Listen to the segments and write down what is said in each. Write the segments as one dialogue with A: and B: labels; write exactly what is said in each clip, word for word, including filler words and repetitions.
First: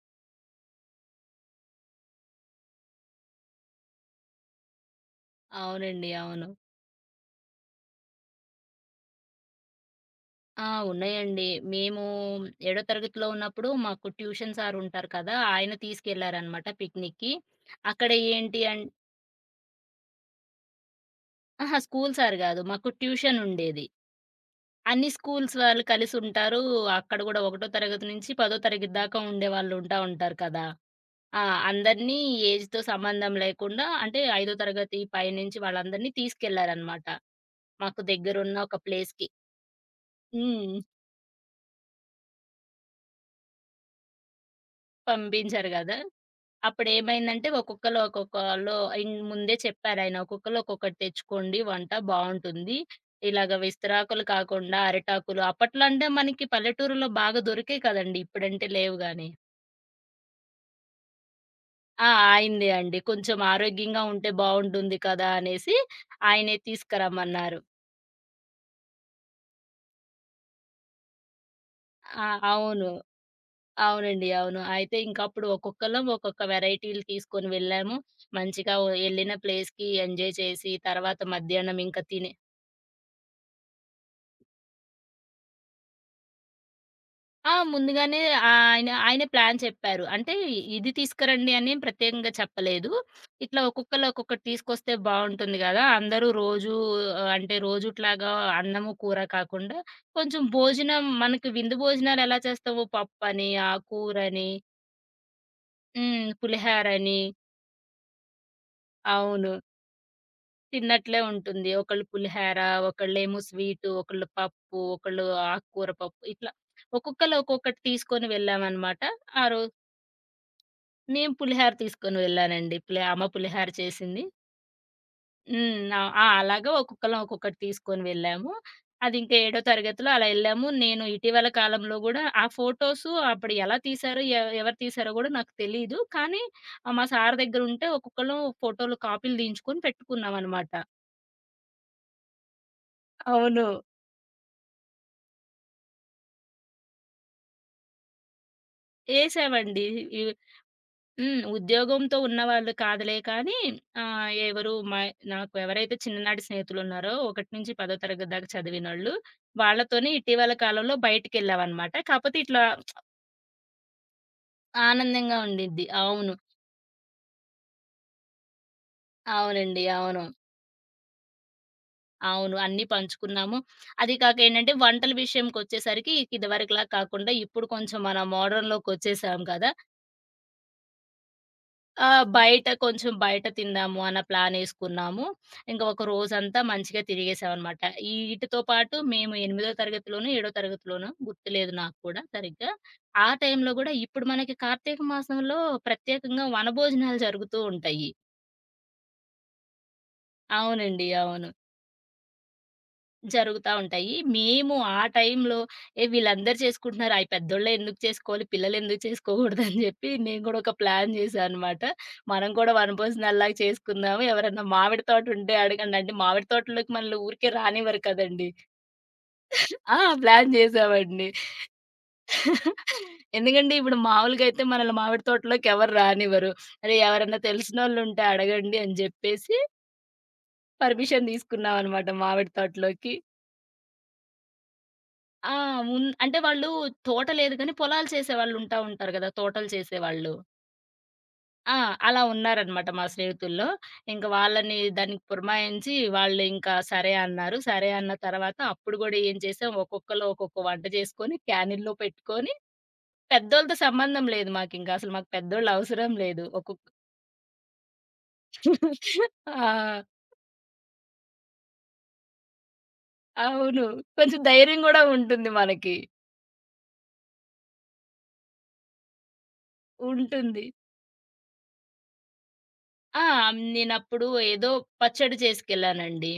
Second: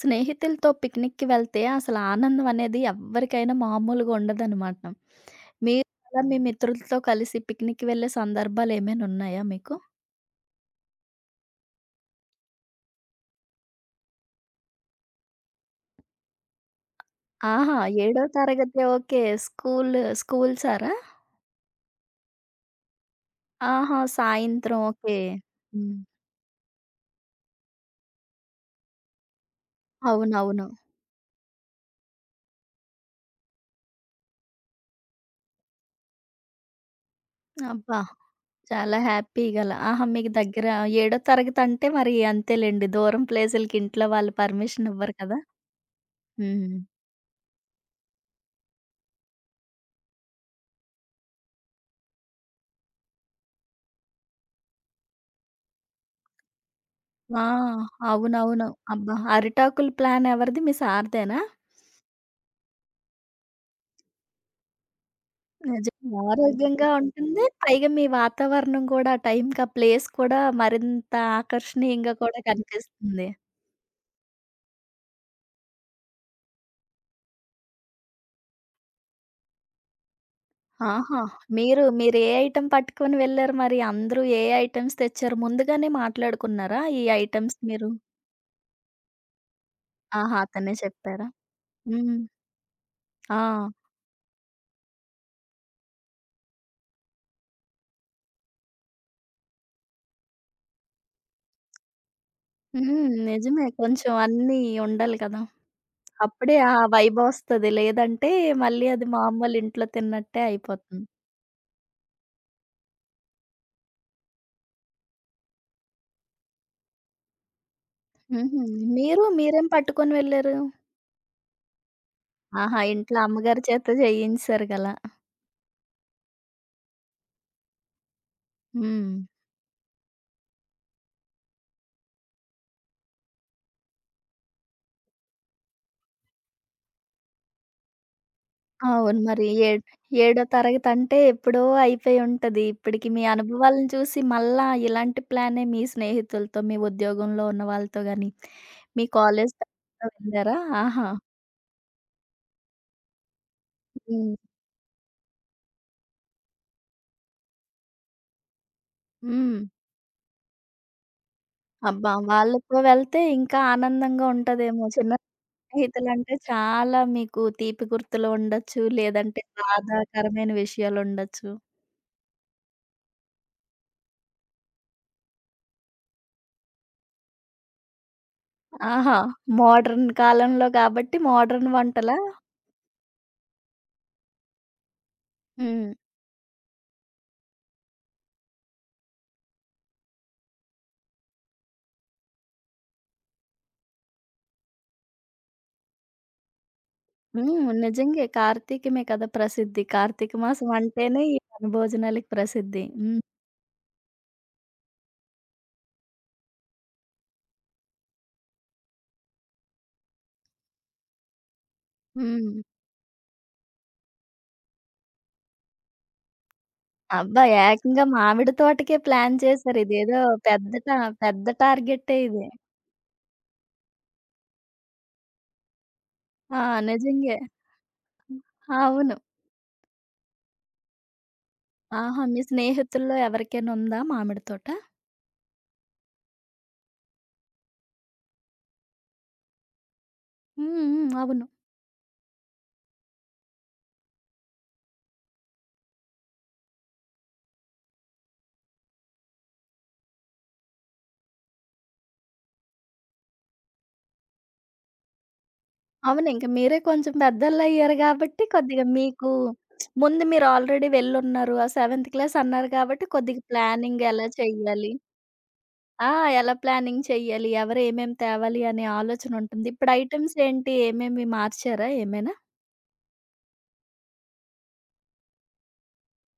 A: స్నేహితులతో పిక్నిక్‌కి వెళ్తే అసలు ఆనందం అనేది ఎవ్వరికైనా మామూలుగా ఉండదనమాట. మీరు
B: అవునండి.
A: అలా మీ
B: అవును.
A: మిత్రులతో కలిసి పిక్నిక్‌కి వెళ్ళే సందర్భాలు ఏమైనా ఉన్నాయా మీకు?
B: ఆ! ఉన్నాయండి. మేము ఏడో తరగతిలో ఉన్నప్పుడు మాకు ట్యూషన్ సార్ ఉంటారు కదా! ఆయన తీసుకెళ్లారనమాట పిక్నిక్‌కి.
A: ఆహా!
B: అక్కడ
A: ఏడో
B: ఏంటి అం
A: తరగతి ఓకే. స్కూల్ స్కూల్ సారా?
B: అహా! స్కూల్ సార్ గాదు. మాకు ట్యూషన్ ఉండేది.
A: ఆహా! సాయంత్రం
B: అన్ని
A: ఓకే.
B: స్కూల్స్ వాళ్ళు
A: హ్మ్.
B: కలిసుంటారు. అక్కడ గూడా ఒకటో తరగతి నుంచి పదో తరగతి దాకా ఉండేవాళ్ళు ఉంటా ఉంటారు కదా!
A: అవునవును.
B: ఆ! అందరినీ ఏజ్‌తో సంబంధం లేకుండా అంటే ఐదో తరగతి పైనుంచి వాళ్ళందరినీ తీసుకెళ్లారనమాట.
A: అబ్బా!
B: మాకు దగ్గరున్న ఒక
A: చాలా
B: ప్లేస్‌కి.
A: హ్యాపీ గల. ఆహా! మీకు దగ్గర.
B: హ్మ్.
A: ఏడో తరగతి అంటే మరి అంతేలెండి. దూరం ప్లేసులకి ఇంట్లో వాళ్ళు పర్మిషన్ ఇవ్వరు కదా!
B: పంపించారు గదా!
A: హ్మ్.
B: అప్పుడేమైందంటే ఒక్కొక్కళ్ళు ఒక్కొక్కళ్ళు ఇన్ ముందే చెప్పారాయన. "ఒక్కొక్కళ్ళు ఒక్కొక్కటి తెచ్చుకోండి వంట బావుంటుంది. ఇలాగ విస్తరాకులు కాకుండా అరిటాకులు" అప్పట్లో అంటే మనకి పల్లెటూరులో బాగా
A: ఆ!
B: దొరికాయి కదండీ! ఇప్పుడంటే
A: అవునవును.
B: లేవు
A: అబ్బా!
B: గానీ.
A: అరిటాకుల ప్లాన్ ఎవరిది? మీ సార్‌దేనా?
B: ఆ! ఆయనదే అండి. కొంచెం ఆరోగ్యంగా ఉంటే బావుంటుంది కదా! అనేసి
A: నిజంగా
B: ఆయనే
A: ఆరోగ్యంగా ఉంటుంది.
B: తీసుకురమ్మన్నారు.
A: పైగా మీ వాతావరణం కూడా ఆ టైంకి ఆ ప్లేస్ కూడా మరింత ఆకర్షణీయంగా
B: ఆ!
A: కూడా
B: అవును.
A: కనిపిస్తుంది.
B: అవునండి. అవును. అయితే ఇంకప్పుడు ఒక్కొక్కళ్ళం ఒక్కొక్క వెరైటీలు తీసుకొని వెళ్ళాము. మంచిగా ఓ యెళ్ళిన ప్లేస్‌కి ఎంజాయ్ చేసి,
A: ఆహా!
B: తర్వాత మధ్యాహ్నం
A: మీరు
B: ఇంకా
A: మీరు ఏ
B: తినే
A: ఐటెమ్ పట్టుకొని వెళ్లారు మరి? అందరూ ఏ ఐటెమ్స్ తెచ్చారు? ముందుగానే మాట్లాడుకున్నారా? ఈ
B: ఆ!
A: ఐటెమ్స్ మీరు.
B: ముందుగానే ఆయన ఆయనే ప్లాన్ చెప్పారు. అంటే
A: ఆహా! అతనే
B: ఇది
A: చెప్పారా?
B: తీసుకురండి అని ఏం
A: హ్మ్.
B: ప్రత్యేకంగా చెప్పలేదు.
A: ఆ!
B: ఇట్లా ఒక్కొక్కళ్ళు ఒక్కొక్కటి తీసుకొస్తే బావుంటుంది గదా! అందరూ రోజు ఆహ్, అంటే రోజుట్లాగా అన్నము, కూర కాకుండా కొంచెం భోజనం మనకి విందు భోజనాలు ఎలా చేస్తామో
A: హ్మ్.
B: పప్పని,
A: నిజమే.
B: ఆ
A: కొంచెం
B: కూరని,
A: అన్నీ ఉండాలి కదా!
B: హ్మ్.
A: అప్పుడే ఆ
B: పులిహారని
A: వైబొస్తది. లేదంటే మళ్ళీ అది
B: అవును.
A: మామూలు ఇంట్లో తిన్నట్టే అయిపోతుంది.
B: తిన్నట్లే ఉంటుంది. ఒకళ్ళు పులిహార, ఒకళ్ళేమో స్వీటు, ఒకళ్ళు పప్పు, ఒకళ్ళు ఆకుకూర పప్పు ఇట్లా ఒక్కొక్కళ్ళు ఒక్కొక్కటి తీసుకొని
A: హుహు.
B: వెళ్ళామనమాట.
A: మీరు
B: ఆ రో
A: మీరేం పట్టుకొని వెళ్లారు?
B: నేను పులిహార తీసుకొని వెళ్ళానండి.
A: ఆహా!
B: పులి
A: ఇంట్లో
B: అమ్మ
A: అమ్మగారి
B: పులిహార
A: చేత
B: చేసింది.
A: చేయించారు గలా.
B: హ్మ్. ఆహ్, ఆ! అలాగా ఒక్కొక్కళ్ళం ఒక్కొక్కటి తీసుకొని వెళ్ళాము.
A: హ్మ్.
B: అది ఇంకా ఏడో తరగతిలో అలా ఎళ్ళాము. నేను ఇటీవల కాలంలో గూడా ఆ ఫోటోసు అప్పుడు ఎలా తీశారో, ఎ ఎవరు తీశారో గూడా నాకు తెలీదు. కానీ ఆహ్, మా సార్ దగ్గరుంటే ఒక్కొక్కళ్ళం ఫోటోలు
A: అవును.
B: కాపీలు
A: మరి ఏ.
B: తీయించుకొని
A: ఏడో
B: పెట్టుకున్నామనమాట.
A: తరగతి అంటే ఎప్పుడో అయిపోయి ఉంటది. ఇప్పటికి మీ
B: అవును.
A: అనుభవాలను చూసి మళ్ళా ఇలాంటి ప్లానే మీ స్నేహితులతో, మీ ఉద్యోగంలో ఉన్న వాళ్ళతో గాని, మీ కాలేజ్
B: ఏసామండి.
A: ఫ్రెండ్స్‌తో
B: ఇ
A: వెళ్లారా? ఆహా!
B: హ్మ్. ఉద్యోగంతో ఉన్నవాళ్ళు కాదులే కానీ ఆహ్,
A: హ్మ్.
B: ఎవరు మా నాకు ఎవరైతే చిన్ననాటి స్నేహితులున్నారో ఒకటి నుంచి పది తరగతి దాకా చదివినోళ్ళు,
A: హ్మ్.
B: వాళ్ళతోనే ఇటీవల కాలంలో బయటికెళ్ళామనమాట.
A: అబ్బా!
B: కాపోతే ఇట్లా
A: వాళ్ళతో వెళ్తే ఇంకా ఆనందంగా ఉంటదేమో చిన్న.
B: ఆనందంగా ఉండిద్ది. అవును.
A: స్నేహితులంటే చాలా మీకు తీపి గుర్తులు ఉండొచ్చు. లేదంటే
B: అవునండి. అవును.
A: బాధాకరమైన విషయాలుండొచ్చు.
B: అవును. అన్నీ పంచుకున్నాము. అది కాక ఏంటంటే వంటల విషయంకొచ్చేసరికి ఇదివరకులా కాకుండా ఇప్పుడు కొంచెం మన
A: ఆహా!
B: మోడర్న్‌లోకొచ్చేసాం కదా!
A: మోడర్న్ కాలంలో కాబట్టి మోడర్న్
B: ఆ!
A: వంటలా?
B: బయట కొంచెం బయట తిందాము అన్న ప్లానేసుకున్నాము. ఇంక
A: హ్మ్.
B: ఒక రోజంతా మంచిగా తిరిగేసామనమాట. ఈ ఈటితో పాటు మేము ఎనిమిదో తరగతిలోనో, ఏడో తరగతిలోనో గుర్తులేదు నాకు కూడా సరిగ్గా. ఆ టైంలో గూడా ఇప్పుడు మనకి కార్తీక మాసంలో ప్రత్యేకంగా వనభోజనాలు జరుగుతూ
A: హ్మ్.
B: ఉంటాయి.
A: నిజంగే కార్తీకమే కదా ప్రసిద్ధి. కార్తీక మాసం
B: అవునండి.
A: అంటేనే ఈ
B: అవును.
A: వనభోజనాలకి ప్రసిద్ధి. హ్మ్.
B: జరుగుతా ఉంటాయి. మేము ఆ టైంలో ఏ వీళ్ళందరూ చేసుకుంటున్నారు. అయి పెద్దోళ్ళే ఎందుకు చేసుకోవాలి? పిల్లలెందుకు చేసుకోకూడదు అని చెప్పి నేను కూడా ఒక ప్లాన్ చేశా అనమాట. మనం
A: హ్మ్.
B: కూడా వనభోజనాల్లాగా చేసుకుందాము. ఎవరన్నా మామిడి తోట ఉంటే అడగండి. అంటే మామిడి తోటలోకి మనల్ని
A: అబ్బా!
B: ఊరికే రానివ్వరు
A: ఏకంగా
B: కదండీ!
A: మామిడి తోటకే ప్లాన్ చేశారు.
B: ఆ!
A: ఇదేదో
B: ప్లాన్
A: పెద్ద టా
B: చేశామండి.
A: పెద్ద టార్గెట్టే ఇది.
B: ఎందుకంటే ఇప్పుడు మామూలుగా అయితే మనల్ని మామిడి తోటలోకి ఎవరు రానివ్వరు.
A: ఆ!
B: అరే!
A: నిజంగే.
B: ఎవరన్నా తెలిసినోళ్ళు ఉంటే అడగండి అని
A: అవును.
B: చెప్పేసి పర్మిషన్ తీసుకున్నామనమాట
A: ఆహా! మీ
B: మామిడి తోటలోకి.
A: స్నేహితుల్లో ఎవరికైనా ఉందా మామిడి తోట?
B: ఆ! ఉన్ అంటే వాళ్ళు తోట లేదు గానీ, పొలాలు చేసేవాళ్ళు ఉంటా ఉంటారు గదా! తోటలు చేసేవాళ్ళు.
A: హ్మ్. హ్మ్. అవును.
B: ఆ! అలా ఉన్నారనమాట మా స్నేహితుల్లో. ఇంక వాళ్ళని దానికి పురమాయించి, వాళ్ళు ఇంకా సరే అన్నారు. సరే అన్న తర్వాత అప్పుడు గూడా ఏం చేసాం, ఒక్కొక్కళ్ళు ఒక్కొక్క వంట చేసుకొని, క్యానిన్‌లో పెట్టుకొని పెద్దోళ్ళతో సంబంధం లేదు మాకింక. అసలు మాకు పెద్దోళ్ళు అవసరం
A: అవును.
B: లేదు.
A: ఇంక మీరే
B: ఒక్కొక్క
A: కొంచెం పెద్దోళ్ళయ్యారు గాబట్టి, కొద్దిగా మీకు
B: ఆ!
A: ముందు మీరు ఆల్రెడీ వెళ్లున్నారు. ఆ సెవెంత్ క్లాస్ అన్నారు గాబట్టి, కొద్దిగా
B: అవును.
A: ప్లానింగ్ ఎలా
B: కొంచెం ధైర్యం
A: చెయ్యాలి?
B: గూడా ఉంటుంది మనకి.
A: ఆ! ఎలా ప్లానింగ్ చెయ్యాలి? ఎవరు ఏమేమి తేవాలి? అనే ఆలోచన ఉంటుంది. ఇప్పుడు ఐటెమ్స్
B: ఉంటుంది.
A: ఏంటి? ఏమేమి మార్చారా ఏమైనా?
B: ఆ! నేనప్పుడు ఏదో పచ్చడి చేసుకెళ్ళానండి.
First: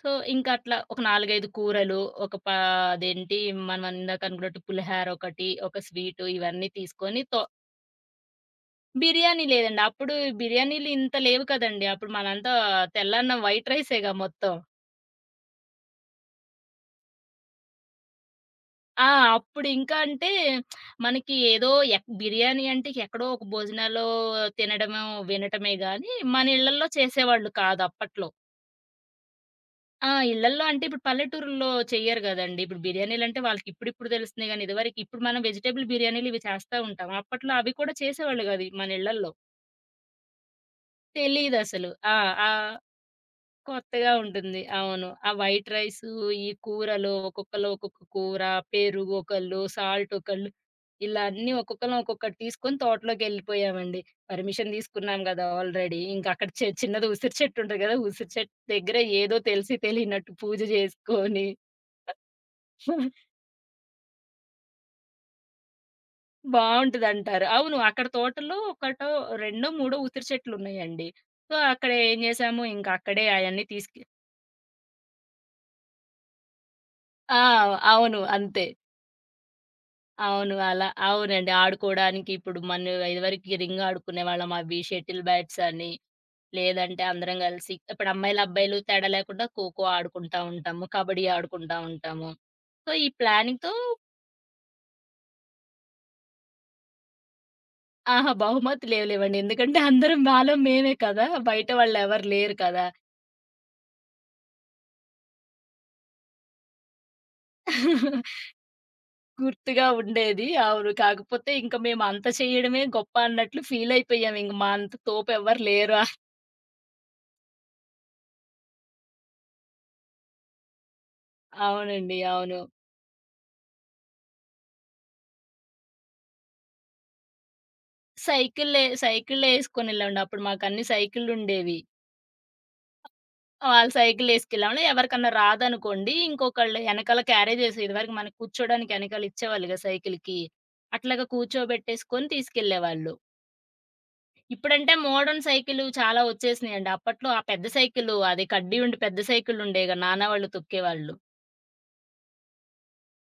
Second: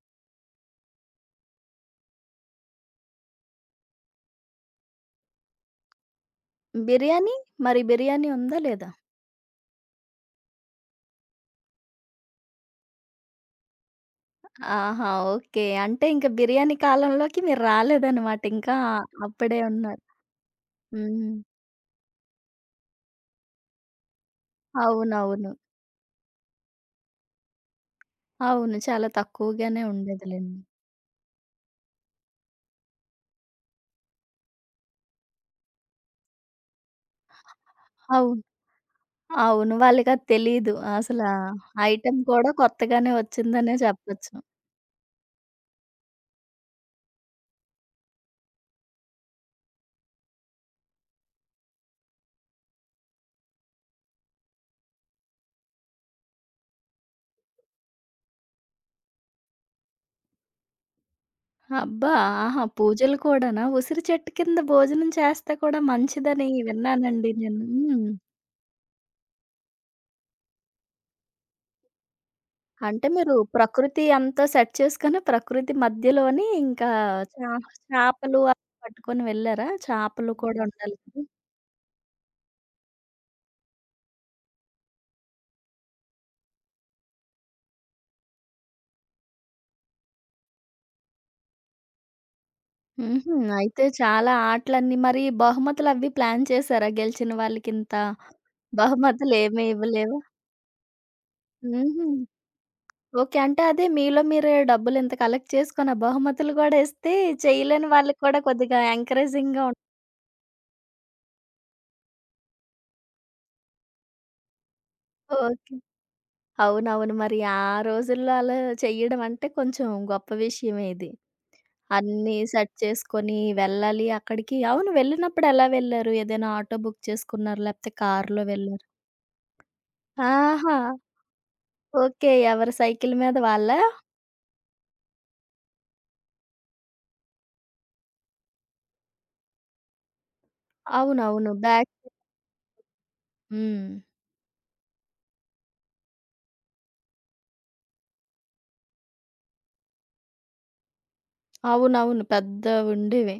B: సో, ఇంకా అట్లా ఒక నాలుగు, ఐదు కూరలు, ఒక పా అదేంటి మనం ఇందాక అనుకున్నట్టు పులిహార ఒకటి, ఒక స్వీటు ఇవన్నీ తీసుకొని
A: బిర్యానీ?
B: తొ
A: మరి బిర్యానీ ఉందా? లేదా?
B: బిర్యానీ లేదండి. అప్పుడు బిర్యానీలు ఇంత లేవు కదండీ. అప్పుడు మనంతా తెల్లన్నం, వైట్ రైసేగా మొత్తం.
A: ఆహా! ఓకే. అంటే ఇంక బిర్యానీ కాలంలోకి మీరు రాలేదనమాట. ఇంకా
B: ఆ!
A: అప్పుడే
B: అప్పుడు ఇంకా
A: ఉన్నారు.
B: అంటే
A: హ్మ్.
B: మనకి ఏదో ఎక్ బిర్యానీ అంటే ఎక్కడో ఒక భోజనాల్లో తినడమో,
A: అవునవును.
B: వినటమే గానీ, మన ఇళ్ళల్లో చేసేవాళ్ళు కాదు అప్పట్లో.
A: అవును. చాలా తక్కువగానే
B: ఆ!
A: ఉండేదిలెండి.
B: ఇళ్లల్లో అంటే ఇప్పుడు పల్లెటూరుల్లో చెయ్యరు గదండీ. ఇప్పుడు బిర్యానీలంటే వాళ్ళకిప్పుడిప్పుడు తెలుస్తున్నాయి గానీ, ఇదివరకు ఇప్పుడు మనం వెజిటబుల్ బిర్యానీలు ఇవి చేస్తా ఉంటాం. అప్పట్లో అవి కూడా
A: అవును.
B: చేసేవాళ్ళు గాదు మన ఇళ్లల్లో.
A: అవును. వాళ్ళకది తెలీదు. అసలా
B: తెలీదసలు. ఆ!
A: ఐటెమ్ కూడా
B: ఆహ్,
A: కొత్తగానే వచ్చిందనే
B: కొత్తగా
A: చెప్పొచ్చు.
B: ఉంటుంది. అవును. ఆ వైట్ రైసు, ఈ కూరలు ఒక్కొక్కళ్ళు ఒక్కొక్క కూర, పెరుగు ఒకళ్ళు, సాల్ట్ ఒకళ్ళు, ఇలా అన్నీ ఒక్కొక్కళ్ళం ఒక్కొక్కటి తీసుకొని తోటలోకెళ్ళిపోయామండి. పర్మిషన్ తీసుకున్నాం గదా ఆల్రెడీ. ఇంకక్కడ చె చిన్నది ఉసిరి చెట్టు ఉంటది గదా! ఉసిరి చెట్టు దగ్గర ఏదో తెలిసి తెలియనట్టు పూజ జేసుకొని
A: అబ్బా! ఆహా! పూజలు కూడానా? ఉసిరి చెట్టు కింద భోజనం చేస్తే కూడా మంచిదని విన్నానండి
B: బావుంటదంటారు.
A: నేను.
B: అవును. అక్కడ
A: హ్మ్.
B: తోటలో ఒకటో, రెండో, మూడో ఉసిరి చెట్లున్నాయండి. సో, అక్కడ ఏం జేశాము, ఇంక
A: అంటే
B: అక్కడే
A: మీరు
B: అయన్నీ తీసుకె
A: ప్రకృతి అంతా సెట్ చేసుకొని ప్రకృతి మధ్యలోని ఇంకా
B: ఆ!
A: చా
B: అవును.
A: చేపలు
B: అంతే.
A: అవి పట్టుకొని వెళ్లారా? చేపలు
B: అవును.
A: కూడా
B: అలా
A: ఉండాలి కదా!
B: అవునండి. ఆడుకోడానికి ఇప్పుడు మన ఇదివరకి రింగ్ ఆడుకునేవాళ్ళం. అవి షటిల్ బ్యాట్స్ అని, లేదంటే అందరం గలిసి ఇప్పుడు అమ్మాయిలు, అబ్బాయిలు తేడా లేకుండా ఖోఖో ఆడుకుంటా ఉంటాము. కబడ్డీ ఆడుకుంటా ఉంటాము. సో, ఈ
A: హుహు.
B: ప్లానింగ్‌తో
A: అయితే చాలా ఆటలన్నీ మరి బహుమతులవి ప్లాన్ చేశారా? గెలిచిన వాళ్ళకింత
B: అహా! బహుమతులేవి లేవండి.
A: బహుమతులేమీ
B: ఎందుకంటే అందరం
A: ఇవ్వలేవా?
B: మాలో మేమే కదా! బయట
A: హుహు.
B: వాళ్ళెవరు లేరు కదా!
A: ఓకే. అంటే అదే మీలో మీరే డబ్బులింత కలెక్ట్ చేసుకొని, ఆ బహుమతులు గూడా ఇస్తే చేయలేని వాళ్ళకి కూడా కొద్దిగా ఎంకరేజింగ్‌గా ఉం.
B: గుర్తుగా ఉండేది. అవును. కాకపోతే ఇంక మేమంత చేయడమే గొప్ప అన్నట్లు ఫీలయిపోయాం. ఇంక మా అంత తోపెవ్వరు
A: ఓకే.
B: లేరు.
A: అవునవును. మరి ఆ రోజుల్లో అలా చెయ్యడం అంటే కొంచెం గొప్ప విషయమే ఇది.
B: అవునండి.
A: అన్నీ
B: అవును.
A: సెట్ చేసుకొని వెళ్ళాలి అక్కడికి. అవును వెళ్ళినప్పుడు ఎలా వెళ్లారు? ఏదైనా ఆటో బుక్ చేసుకున్నారా? లేపోతే కారులో
B: సైకిల్లే
A: వెళ్లారా?
B: సైకిళ్ళేసుకొనెళ్ళామండి. అప్పుడు
A: ఆహా!
B: మాకన్ని సైకిళ్ళుండేవి.
A: ఓకే. ఎవరి సైకిల్ మీద వాళ్ళా?
B: వాళ్ళు సైకిళ్ళేసుకెళ్ళామని ఎవరికన్నా రాదనుకోండి, ఇంకొకళ్ళు ఎనకాల క్యారేజెస్ ఇదివరకు మనకు కూర్చోడానికి ఎనకాల ఇచ్చేవాళ్ళు గదా! సైకిల్‌కి. అట్లాగా
A: అవునవును. బ్యాక్.
B: కూర్చోబెట్టేసుకొని తీసుకెళ్ళేవాళ్ళు.
A: హ్మ్.
B: ఇప్పుడంటే మోడర్న్ సైకిలు చాలా వచ్చేసినియండి. అప్పట్లో ఆ పెద్ద సైకిలు అది కడ్డీ ఉండి పెద్ద సైకిళ్ళుండేవిగా నాన్న వాళ్ళు తొక్కేవాళ్ళు.
A: అవునవును. పెద్దవుండేవి.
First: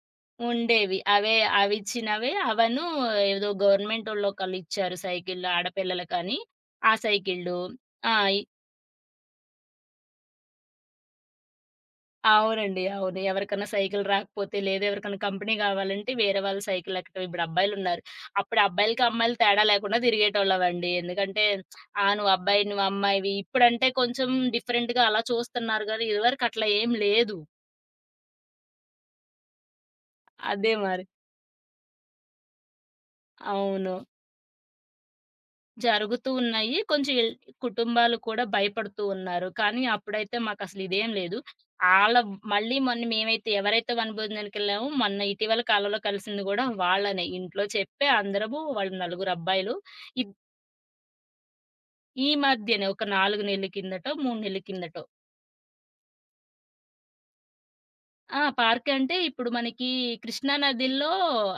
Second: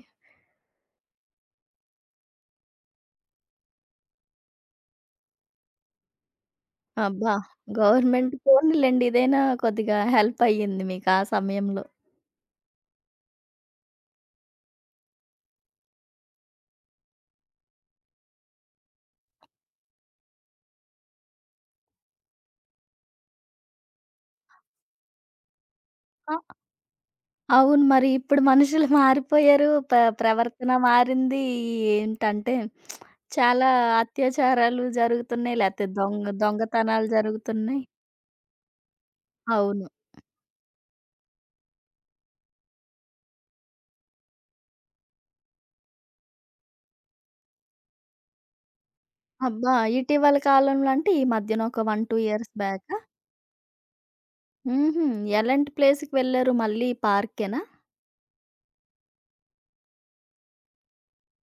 B: ఉండేవి. అవే అవిచ్చినవే అవనూ ఏదో గవర్నమెంటోళ్ళొకళ్ళు ఇచ్చారు సైకిళ్ళు ఆడపిల్లలకని. ఆ
A: అబ్బా!
B: సైకిళ్ళు. ఆ!
A: గవర్నమెంట్
B: ఇ
A: పోనీలెండి ఇదైనా కొద్దిగా హెల్ప్ అయ్యింది మీకు ఆ సమయంలో.
B: అవునండి. అవును. ఎవరికన్నా సైకిల్ రాకపోతే, లేదా ఎవరికన్నా కంపెనీ గావాలంటే వేరే వాళ్ళ సైకిల్ ఎక్కటం. ఇప్పుడు అబ్బాయిలున్నారు. అప్పుడు అబ్బాయిలకి, అమ్మాయిలు తేడా లేకుండా తిరిగేటోళ్ళమండి. ఎందుకంటే, ఆ! నువ్వు అబ్బాయి, నువ్వు అమ్మాయివి. ఇప్పుడంటే కొంచెం డిఫరెంట్‌గా అలా చూస్తున్నారు గానీ,
A: ఆ!
B: ఇదివరకు అట్లా ఏం లేదు.
A: అవును. మరి ఇప్పుడు మనుషులు మారిపోయారు. ప ప్రవర్తన
B: అదే మరి.
A: మారింది. ఏంటంటే చాలా
B: అవును.
A: అత్యాచారాలు జరుగుతున్నాయి. లేతే
B: జరుగుతూ
A: దొంగ
B: ఉన్నాయి.
A: దొంగతనాలు
B: కొంచెం ఎల్
A: జరుగుతున్నాయి.
B: కుటుంబాలు కూడా భయపడుతూ ఉన్నారు. కానీ
A: అవును.
B: అప్పుడైతే మాకసలు ఇదేం లేదు. ఆళ్ళ మళ్ళీ మొన్న మేమైతే ఎవరైతే వనభోజనానికెళ్ళామో మొన్న ఇటీవల కాలంలో కలిసింది గూడా వాళ్ళనే. ఇంట్లో చెప్పే అందరము వాళ్ళు నలుగురు
A: అబ్బా!
B: అబ్బాయిలు. ఇద్
A: ఇటీవల కాలంలో అంటే ఈ మధ్యన ఒక ఒకటి, రెండు
B: ఈ
A: ఇయర్స్
B: మధ్యనే
A: బ్యాకా?
B: ఒక నాలుగు నెలల కిందటో, మూడు నెలల కిందటో.
A: హుహు. ఎలాంటి ప్లేస్‌కి వెళ్లారు? మళ్ళీ పార్కేనా?
B: ఆ! పార్క్ అంటే ఇప్పుడు మనకి కృష్ణా నదిలో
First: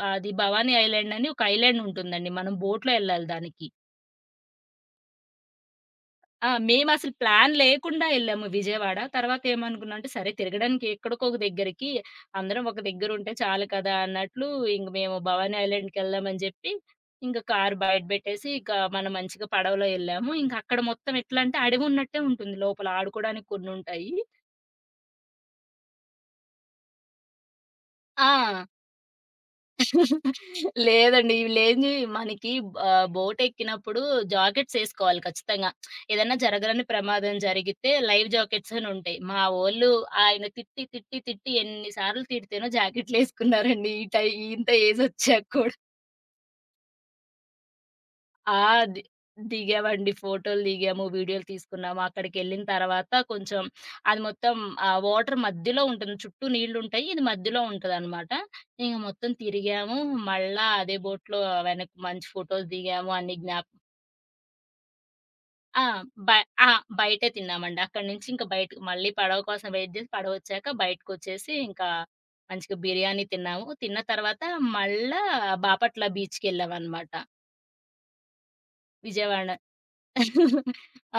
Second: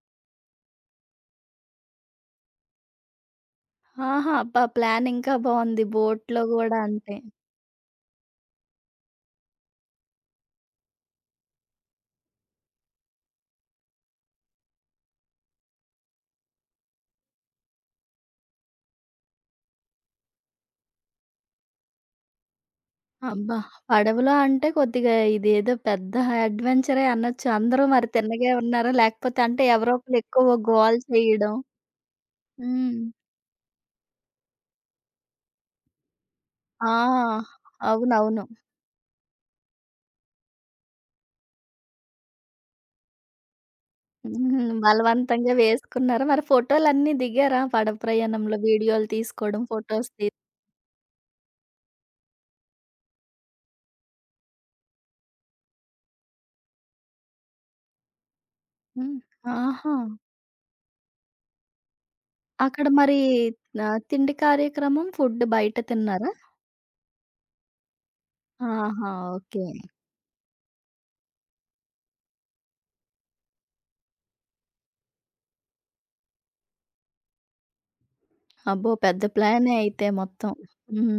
B: అది భవానీ ఐలాండ్ అని ఒక ఐలాండ్ ఉంటుందండి. మనం బోట్‌లో ఎళ్ళాలి దానికి.
A: ఆహా! అబ్బా! ప్లాన్ ఇంకా బావుంది. బోట్‌లో
B: ఆ!
A: గూడా
B: మేమసలు
A: అంటే.
B: ప్లాన్ లేకుండా ఎళ్ళాము విజయవాడ. తర్వాత ఏమనుకున్నాం అంటే, సరే తిరగడానికి ఎక్కడికో ఒక దగ్గరికి అందరం ఒక దగ్గరుంటే చాలు కదా! అన్నట్లు ఇంక మేము భవానీ ఐలాండ్‌కెళ్దామని జెప్పి, ఇంక కారు బయట బెట్టేసి, ఇక మనం మంచిగా పడవలో ఎళ్ళాము. ఇంకక్కడ మొత్తం ఎట్లంటే అడవున్నట్టే ఉంటుంది లోపల ఆడుకోడానికి
A: అబ్బా!
B: కొన్నుంటాయి.
A: పడవలో అంటే కొద్దిగా ఇదేదో పెద్ద అడ్వెంచరే అనొచ్చు. అందరూ మరి తిన్నగే
B: ఆ!
A: ఉన్నారా? లేకపోతే అంటే ఎవరో ఒకళ్ళు ఎక్కువ గోల
B: లేదండి. ఇవి
A: చేయడం.
B: లేనిది మనకి
A: హ్మ్.
B: ఆహ్, బోటెక్కినప్పుడు జాకెట్స్ ఏసుకోవాలి ఖచ్చితంగా. ఏదన్నా జరగరాని
A: ఆ!
B: ప్రమాదం జరిగితే లైవ్
A: అవునవును.
B: జాకెట్స్ అని ఉంటాయి. మా వోళ్ళు ఆయన తిట్టి, తిట్టి, తిట్టి ఎన్ని సార్లు తిడితేనో జాకెట్‌లేసుకున్నారండి. ఈ టై ఇంత
A: హ్మ్.
B: ఏజొచ్చాక
A: బలవంతంగా
B: కూడా.
A: వేసుకున్నారా? మరి ఫోటోలన్నీ దిగారా? పడవ
B: ఆ!
A: ప్రయాణంలో
B: ది
A: వీడియోలు తీసుకోవడం, ఫోటోస్
B: దిగామండి.
A: తీ.
B: ఫోటోలు దిగాము, వీడియోలు తీసుకున్నాము. అక్కడికెళ్ళిన తర్వాత కొంచెం అది మొత్తం ఆహ్, వాటర్ మధ్యలో ఉంటుంది. చుట్టూ నీళ్లుంటాయి. ఇది మధ్యలో ఉంటదనమాట. ఇంక
A: హ్మ్.
B: మొత్తం
A: ఆహా!
B: తిరిగాము. మళ్ళా అదే బోట్‌లో వెనక్కి మంచి ఫోటోలు
A: అక్కడ
B: దిగాము.
A: మరి
B: అన్ని జ్ఞాప
A: ఆహ్, తిండి కార్యక్రమం, ఫుడ్ బయట
B: ఆ! బ
A: తిన్నారా?
B: ఆ! బయటే తిన్నామండి. అక్కడి నుంచి ఇంక బయటకి మళ్ళీ
A: ఆహా!
B: పడవ
A: ఓకే.
B: కోసం వెయిట్ జేసి పడవొచ్చాక బయటకొచ్చేసి ఇంకా మంచిగా బిర్యానీ తిన్నాము. తిన్న తర్వాత మళ్ళా బాపట్ల బీచ్‌కెళ్ళామనమాట.
A: అబ్బో! పెద్ద
B: విజయవాడ
A: ప్లానే అయితే మొత్తం.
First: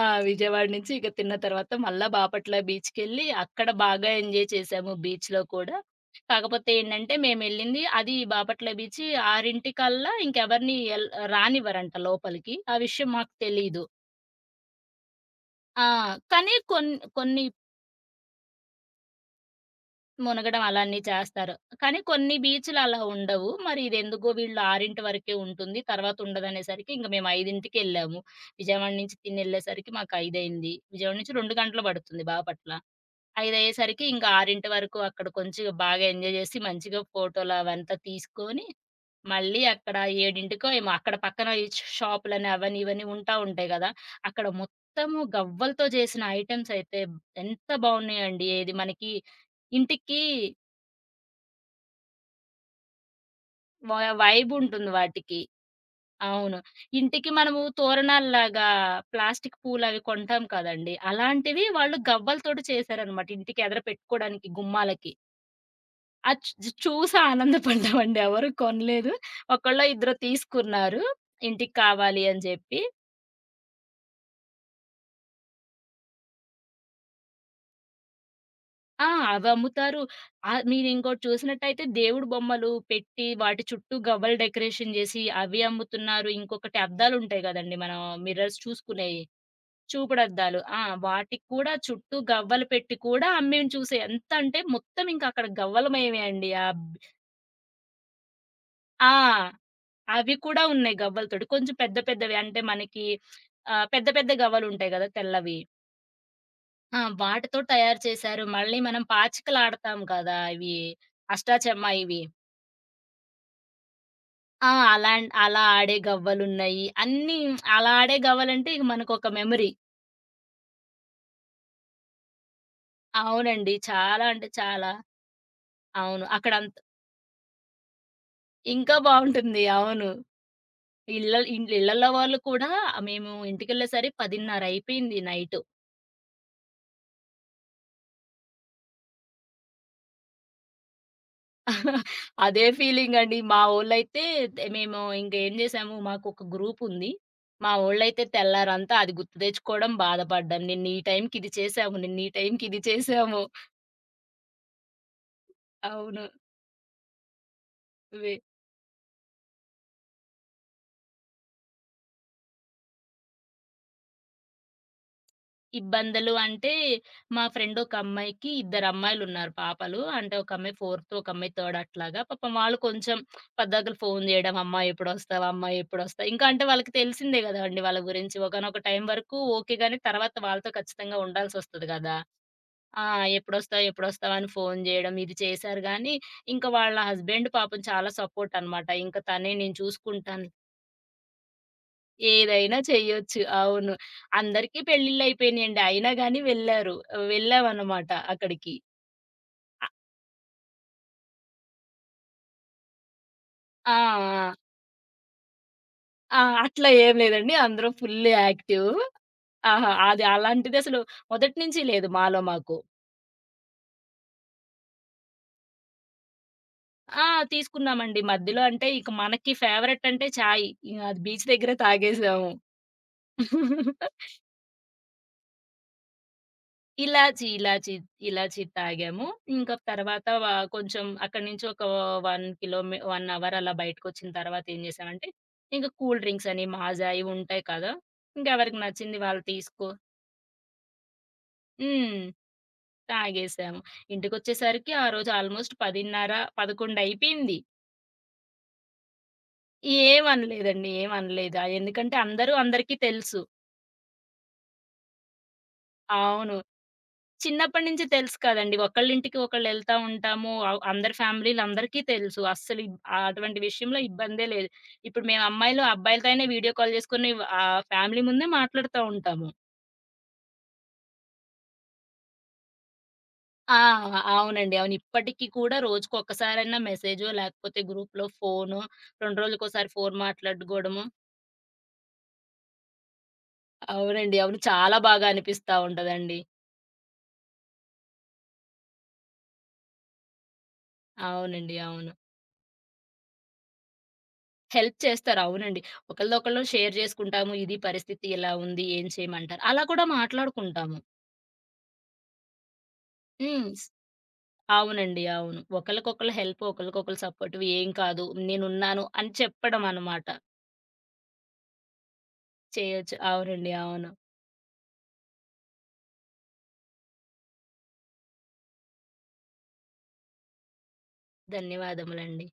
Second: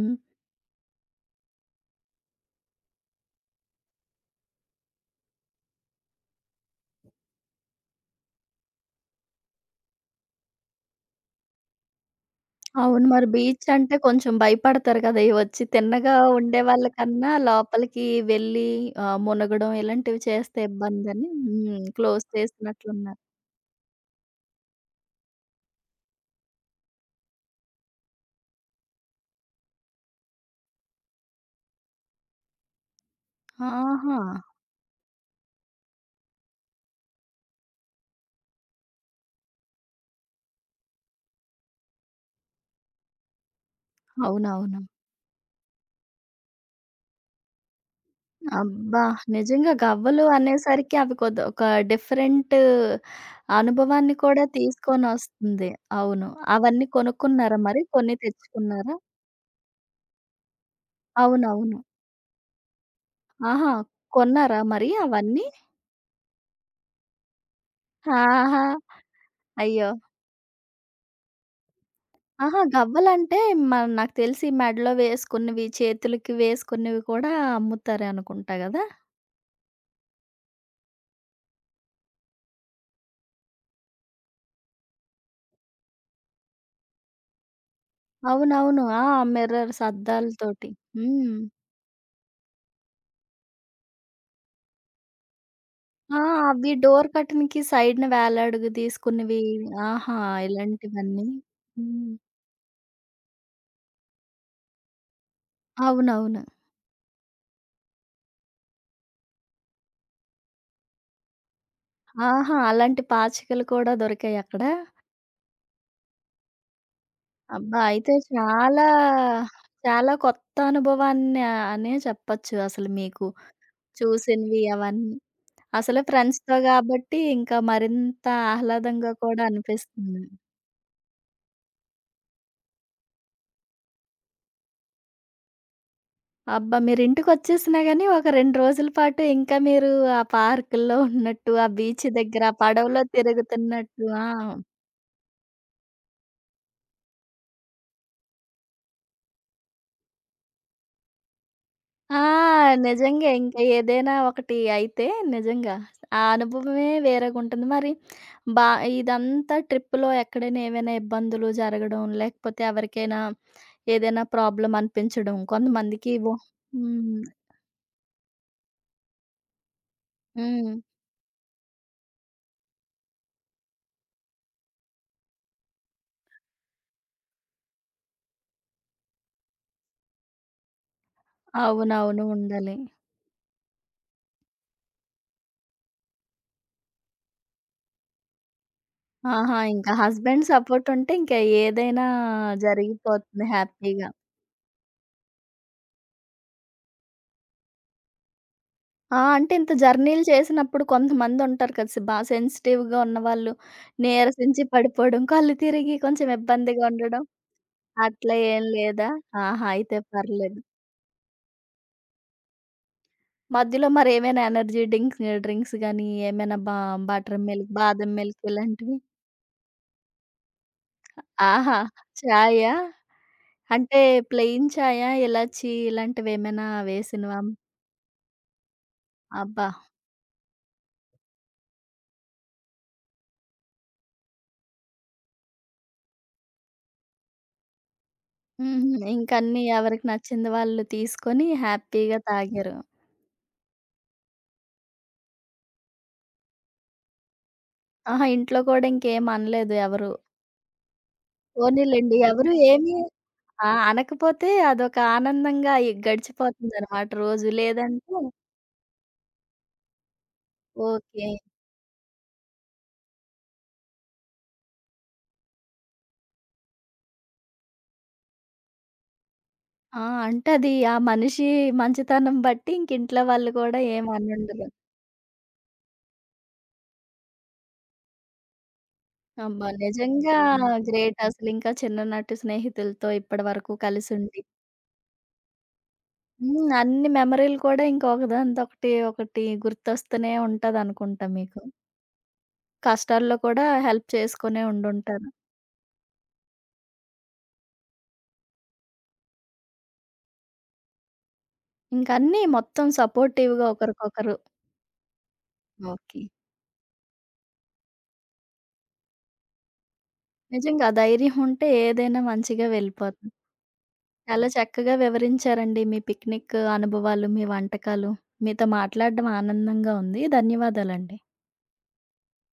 B: ఆ! విజయవాడ నుంచి ఇక తిన్న తర్వాత మళ్ళా బాపట్ల బీచ్‌కెళ్ళి అక్కడ బాగా ఎంజాయ్ చేశాము బీచ్‌లో కూడా. కాకపోతే ఏంటంటే మేమెళ్ళింది అది బాపట్ల బీచ్ 6:00కల్లా ఇంకెవరిని ఎల్ రానివ్వరంట లోపలికి. ఆ
A: అవును.
B: విషయం
A: మరి
B: మాకు
A: బీచ్
B: తెలీదు.
A: అంటే కొంచెం భయపడతారు కదా! ఈ వచ్చి
B: ఆ!
A: తిన్నగా
B: కానీ
A: ఉండేవాళ్ళ
B: కొన్
A: కన్నా
B: కొన్ని
A: లోపలికి వెళ్ళి ఆహ్, మునగడం ఇలాంటివి చేస్తే
B: మునగడం అలానే
A: ఇబ్బందని
B: చేస్తారు.
A: హ్మ్.
B: కానీ
A: క్లోజ్
B: కొన్ని బీచ్‌లు అలా
A: చేసినట్లున్నారు.
B: ఉండవు. మరి ఇదెందుకో వీళ్ళు ఆరు గంటల వరకే ఉంటుంది. తర్వాత ఉండదనేసరికి ఇంక మేము 5:00కెళ్ళాము. విజయవాడ నుంచి తినెళ్ళేసరికి మాకు ఐదు అయింది. విజయవాడ నుంచి రెండు గంటలు పడుతుంది బాపట్ల. ఐదయ్యేసరికి
A: ఆహా!
B: ఇంకా ఆరు గంటల వరకు అక్కడ కొంచెం బాగా ఎంజాయ్ జేసి, మంచిగా ఫోటోలవంతా తీసుకొని, మళ్ళీ అక్కడ 7:00కో ఏమో అక్కడ పక్కన ఈ ష్ షాపులని అవని, ఇవని ఉంటా ఉంటాయి గదా! అక్కడ
A: అవునవును.
B: మొత్తము గవ్వలతో చేసిన ఐటెమ్స్ అయితే ఎంత బావున్నాయండి. ఏది
A: అబ్బా!
B: మనకి
A: నిజంగా
B: ఇంటికి
A: గవ్వలు అనేసరికి అవి కొద్ ఒక డిఫరెంట్
B: వై
A: అనుభవాన్ని కూడా
B: వైబుంటుంది వాటికి.
A: తీసుకొనొస్తుంది. అవును.
B: అవును.
A: అవన్నీ
B: ఇంటికి
A: కొనుక్కున్నారా
B: మనము
A: మరి? కొన్ని
B: తోరణాల్లాగా
A: తెచ్చుకున్నారా?
B: ప్లాస్టిక్ పూలవి కొంటాం కదండీ! అలాంటివి
A: అవునవును.
B: వాళ్ళు గవ్వలతోటి చేశారనమాట. ఇంటికి
A: ఆహా!
B: ఎదర పెట్టుకోడానికి
A: కొన్నారా మరి
B: గుమ్మాలకి.
A: అవన్నీ?
B: అది చు చూసి ఆనందపడ్డామండి. ఎవరు
A: ఆహా!
B: కొనలేదు. ఒకళ్ళో
A: అయ్యో!
B: ఇద్దరో తీసుకున్నారు. ఇంటికి కావాలి అని
A: అహా!
B: జెప్పి.
A: గవ్వలంటే మ నాకు తెలిసి మెడలో వేసుకున్నవి, చేతులకి వేసుకున్నవి కూడా అమ్ముతారు అనుకుంటా గదా!
B: ఆ! అవమ్ముతారు. ఆహ్, మీరింకోటి చూసినట్టయితే దేవుడు బొమ్మలు పెట్టి, వాటి చుట్టూ గవ్వలు డెకరేషన్ జేసి అవి అమ్ముతున్నారు. ఇంకొకటి అద్దాలుంటాయి గదండీ! మనం మిర్రర్స్
A: అవునవును. ఆ!
B: చూసుకునేయి.
A: మిర్రర్స్
B: చూపుడద్దాలు.
A: అద్దాలతోటి.
B: ఆ!
A: హ్మ్.
B: వాటికి కూడా చుట్టూ గవ్వలు పెట్టి కూడా అమ్మేం చూసే. ఎంతంటే మొత్తం ఇంకక్కడ
A: ఆ!
B: గవ్వలమయమే అండి. ఆ!
A: అవి డోర్ కర్టెన్‌కి సైడ్‌న వేలాడుగ
B: ఆ!
A: తీసుకున్నవి. ఆహా!
B: అవి కూడా ఉన్నాయి
A: ఇలాంటివన్నీ.
B: గవ్వలతోటి. కొంచెం పెద్ద
A: హ్మ్.
B: పెద్దవి అంటే మనకి ఆహ్, పెద్ద పెద్ద గవ్వలుంటాయి గదా! తెల్లవి.
A: అవునవును.
B: ఆ! వాటితో తయారు చేశారు. మళ్ళీ మనం పాచికలాడతాం కదా! ఇవి అష్టాచెమ్మా ఇవి.
A: ఆహా! అలాంటి పాచికలు కూడా దొరికాయి అక్కడ.
B: ఆ! అలాన్ అలా ఆడే గవ్వలున్నాయి. అన్నీ
A: అబ్బా!
B: అలా
A: అయితే
B: ఆడే గవ్వలంటే ఇక
A: చాలా,
B: మనకొక మెమరీ.
A: చాలా కొత్త అనుభవాన్ని అనే చెప్పొచ్చు అసలు మీకు.
B: అవునండి. చాలా అంటే
A: చూసినవి
B: చాలా.
A: అవన్నీ. అసలు
B: అవును.
A: ఫ్రెండ్స్‌తో
B: అక్కడంత్
A: గాబట్టి ఇంకా మరింత
B: ఇంకా
A: ఆహ్లాదంగా కూడా
B: బావుంటుంది. అవును.
A: అనిపిస్తుంది.
B: ఇళ్ళల్ ఇన్ ఇళ్ళల్లో వాళ్ళు కూడా మేము ఇంటికెళ్ళేసరి పది ముప్పై అయిపోయింది నైటు.
A: అబ్బా! మీరింటికొచ్చేసినా గాని ఒక రెండు రోజుల పాటు ఇంకా మీరు ఆ పార్కుల్లో ఉన్నట్టు, ఆ బీచ్ దగ్గర, ఆ
B: అదే
A: పడవలో
B: ఫీలింగండి. మా
A: తిరుగుతున్నట్టు
B: వోళ్ళైతే
A: ఆ!
B: తే మేము ఇంకేం జేసాము, మాకొక గ్రూపుంది. మా వోళ్ళైతే తెల్లారంతా అది గుర్తు తెచ్చుకోవడం, బాధపడ్డం. నిన్న ఈ టైంకిది చేశాము, నిన్న
A: ఆ!
B: ఈ టైంకిది
A: నిజంగా
B: చేశాము.
A: ఇంకా ఏదైనా ఒకటి అయితే నిజంగా
B: అవును.
A: ఆ అనుభవమే వేరేగుంటుంది. మరి
B: వే
A: బా ఇదంతా ట్రిప్‌లో ఎక్కడైనా ఏవైనా ఇబ్బందులు జరగడం, లేకపోతే ఎవరికైనా ఏదైనా ప్రాబ్లమ్ అనిపించడం కొంతమందికి
B: ఇబ్బందులు
A: వొ.
B: అంటే,
A: హ్మ్.
B: మా ఫ్రెండ్ ఒక అమ్మాయికి ఇద్దరమ్మాయిలున్నారు పాపలు. అంటే ఒక
A: హ్మ్.
B: అమ్మాయి ఫోర్త్, ఒక అమ్మాయి థర్డ్ అట్లాగా. పాపం వాళ్ళు కొంచెం పద్దాకల ఫోను జేయడం, "అమ్మా ఎప్పుడొస్తావు? అమ్మా ఎప్పుడొస్తావు?" ఇంకా అంటే వాళ్ళకి తెలిసిందే గదండీ వాళ్ళ గురించి. ఒకానొక టైం వరకు ఓకే గానీ, తర్వాత వాళ్ళతో ఖచ్చితంగా ఉండాల్సొస్తది గదా!
A: అవునవును. ఉండాలి.
B: ఆ! ఎప్పుడొస్తావు? ఎప్పుడొస్తావు? అని ఫోను జేయడం ఇది చేశారు గానీ, ఇంక వాళ్ళ హస్బెండ్ పాపం చాలా సపోర్టనమాట. ఇంక తనే
A: ఆహా!
B: నేను
A: ఇంకా హస్బెండ్
B: చూసుకుంటాను.
A: సపోర్ట్ ఉంటే ఇంకా ఏదైనా
B: ఏదైనా చెయ్యొచ్చు.
A: జరిగిపోతుంది
B: అవును.
A: హ్యాపీగా.
B: అందరికీ పెళ్ళిళ్ళయిపోయినియండి. అయినా గానీ వెళ్ళారు. వెళ్ళామనమాట అక్కడికి.
A: ఆ! అంటే ఇంత జర్నీలు చేసినప్పుడు కొంతమందుంటారు కదా! సి బా సెన్సిటివ్‌గా ఉన్నవాళ్ళు
B: ఆ! ఆ!
A: నీరసించి పడిపోవడం, కళ్ళు తిరిగి కొంచెం
B: ఆ!
A: ఇబ్బందిగా
B: అట్లా ఏం
A: ఉండడం.
B: లేదండి. అందరం ఫుల్
A: అట్లా ఏం
B: యాక్టివ్.
A: లేదా? ఆహా!
B: ఆహా!
A: అయితే
B: అది
A: పర్లేదు.
B: అలాంటిదసలు మొదటి నుంచి లేదు మాలో మాకు.
A: మధ్యలో మరేమైనా ఎనర్జీ డింక్స్ డ్రింక్స్ గానీ, ఏమైనా బా.
B: ఆ!
A: బటర్ మిల్క్, బాదం
B: తీసుకున్నామండి.
A: మిల్క్
B: మధ్యలో అంటే
A: ఇలాంటివి?
B: ఇక మనకి ఫేవరెట్ అంటే చాయ్. ఇగ అది బీచ్ దగ్గరే
A: ఆహా!
B: తాగేసాము.
A: చాయా? అంటే ప్లెయిన్ చాయా, ఇలాచీ ఇలాంటివేమైనా వేసినవా?
B: ఇలాచి, ఇలాచి, ఇలాచి తాగాము.
A: అబ్బా!
B: ఇంక తర్వాత వ కొంచెం అక్కడి నుంచి ఒక 1 కిలోమీ ఒక అవర్ అలా బయటకొచ్చిన తర్వాత ఏం చేశామంటే, ఇంక కూల్ డ్రింక్స్ అని, మాజా ఇవి ఉంటాయి కదా! ఇంకెవరికి
A: హుహు.
B: నచ్చింది వాళ్ళు
A: ఇంకన్నీ
B: తీసుకో
A: ఎవరికి నచ్చింది వాళ్ళు తీసుకొని హ్యాపీగా
B: హ్మ్.
A: తాగారు.
B: తాగేసాము. ఇంటికొచ్చేసరికి ఆ రోజు ఆల్మోస్ట్ పది ముప్పై, పదకొండు అయిపోయింది.
A: ఆహా! ఇంట్లో కూడా ఇంకేం అనలేదు ఎవరు.
B: ఏమనలేదండి. ఏమనలేదు. ఆ
A: పోనీలెండి
B: ఎందుకంటే
A: ఎవరు
B: అందరూ అందరికీ
A: ఏమి.
B: తెలుసు.
A: ఆ! అనకపోతే అదొక ఆనందంగా ఇ
B: అవును.
A: గడిచిపోతుందనమాట రోజు.
B: చిన్నప్పటి నుంచి
A: లేదంటే
B: తెలుసు కదండీ. ఒకళ్ళింటికి ఒకళ్ళెళ్తా ఉంటాము. అవ్ అందరి
A: ఓకే.
B: ఫ్యామిలీలందరికీ తెలుసు. అస్సలు ఇబ్ ఆహ్, అటువంటి విషయంలో ఇబ్బందే లేదు. ఇప్పుడు మేము అమ్మాయిలు, అబ్బాయిలతో అయినా వీడియో కాల్ చేసుకొని ఆహ్, ఫ్యామిలీ ముందే మాట్లాడుతా ఉంటాము.
A: ఆ! అంటే అది ఆ మనిషి మంచితనం బట్టి ఇంక ఇంట్లో వాళ్ళు
B: ఆ!
A: కూడా ఏమి అననుండరు.
B: అవునండి. అవును. ఇప్పటికి కూడా రోజుకొక్కసారన్నా మెసేజో, లేకపోతే గ్రూప్‌లో ఫోనో, రెండు
A: అబ్బా!
B: రోజులకోసారి ఫోను
A: నిజంగా
B: మాట్లాడుకోవడమో
A: గ్రేట్ అసలు ఇంకా చిన్ననాటి స్నేహితులతో ఇప్పటి వరకు
B: అవునండి.
A: కలిసుండి.
B: అవును. చాలా బాగా అనిపిస్తా ఉంటదండి.
A: హ్మ్. అన్ని మెమరీలు కూడా ఇంకా ఒకదానితో ఒకటి, ఒకటి గుర్తొస్తూనే ఉంటదనుకుంటా మీకు.
B: అవునండి. అవును.
A: కష్టాల్లో కూడా హెల్ప్ చేసుకునే
B: హెల్ప్
A: ఉండుంటారు.
B: చేస్తారు. అవునండి. ఒకళ్ళదొకళ్ళం షేర్ జేసుకుంటాము. ఇది పరిస్థితి ఇలా ఉంది. ఏం చేయమంటారు? అలా కూడా మాట్లాడుకుంటాము.
A: ఇంకన్నీ మొత్తం
B: హ్మ్.
A: సపోర్టివ్‌గా
B: స్
A: ఒకరికొకరు.
B: అవునండి. అవును.
A: ఓకే.
B: ఒకళ్ళకొకళ్ళు హెల్ప్, ఒకళ్ళకొకళ్ళు సపోర్ట్ ఏం కాదు. నేనున్నాను అని చెప్పడం అన్నమాట.
A: నిజంగా ఆ ధైర్యం ఉంటే ఏదైనా మంచిగా
B: చేయొచ్చు.
A: వెళ్ళిపోతుంది.
B: అవునండి. అవును.
A: చాలా చక్కగా వివరించారండి మీ పిక్నిక్ అనుభవాలు, మీ వంటకాలు. మీతో మాట్లాడడం ఆనందంగా ఉంది. ధన్యవాదాలండి.
B: ధన్యవాదములండి.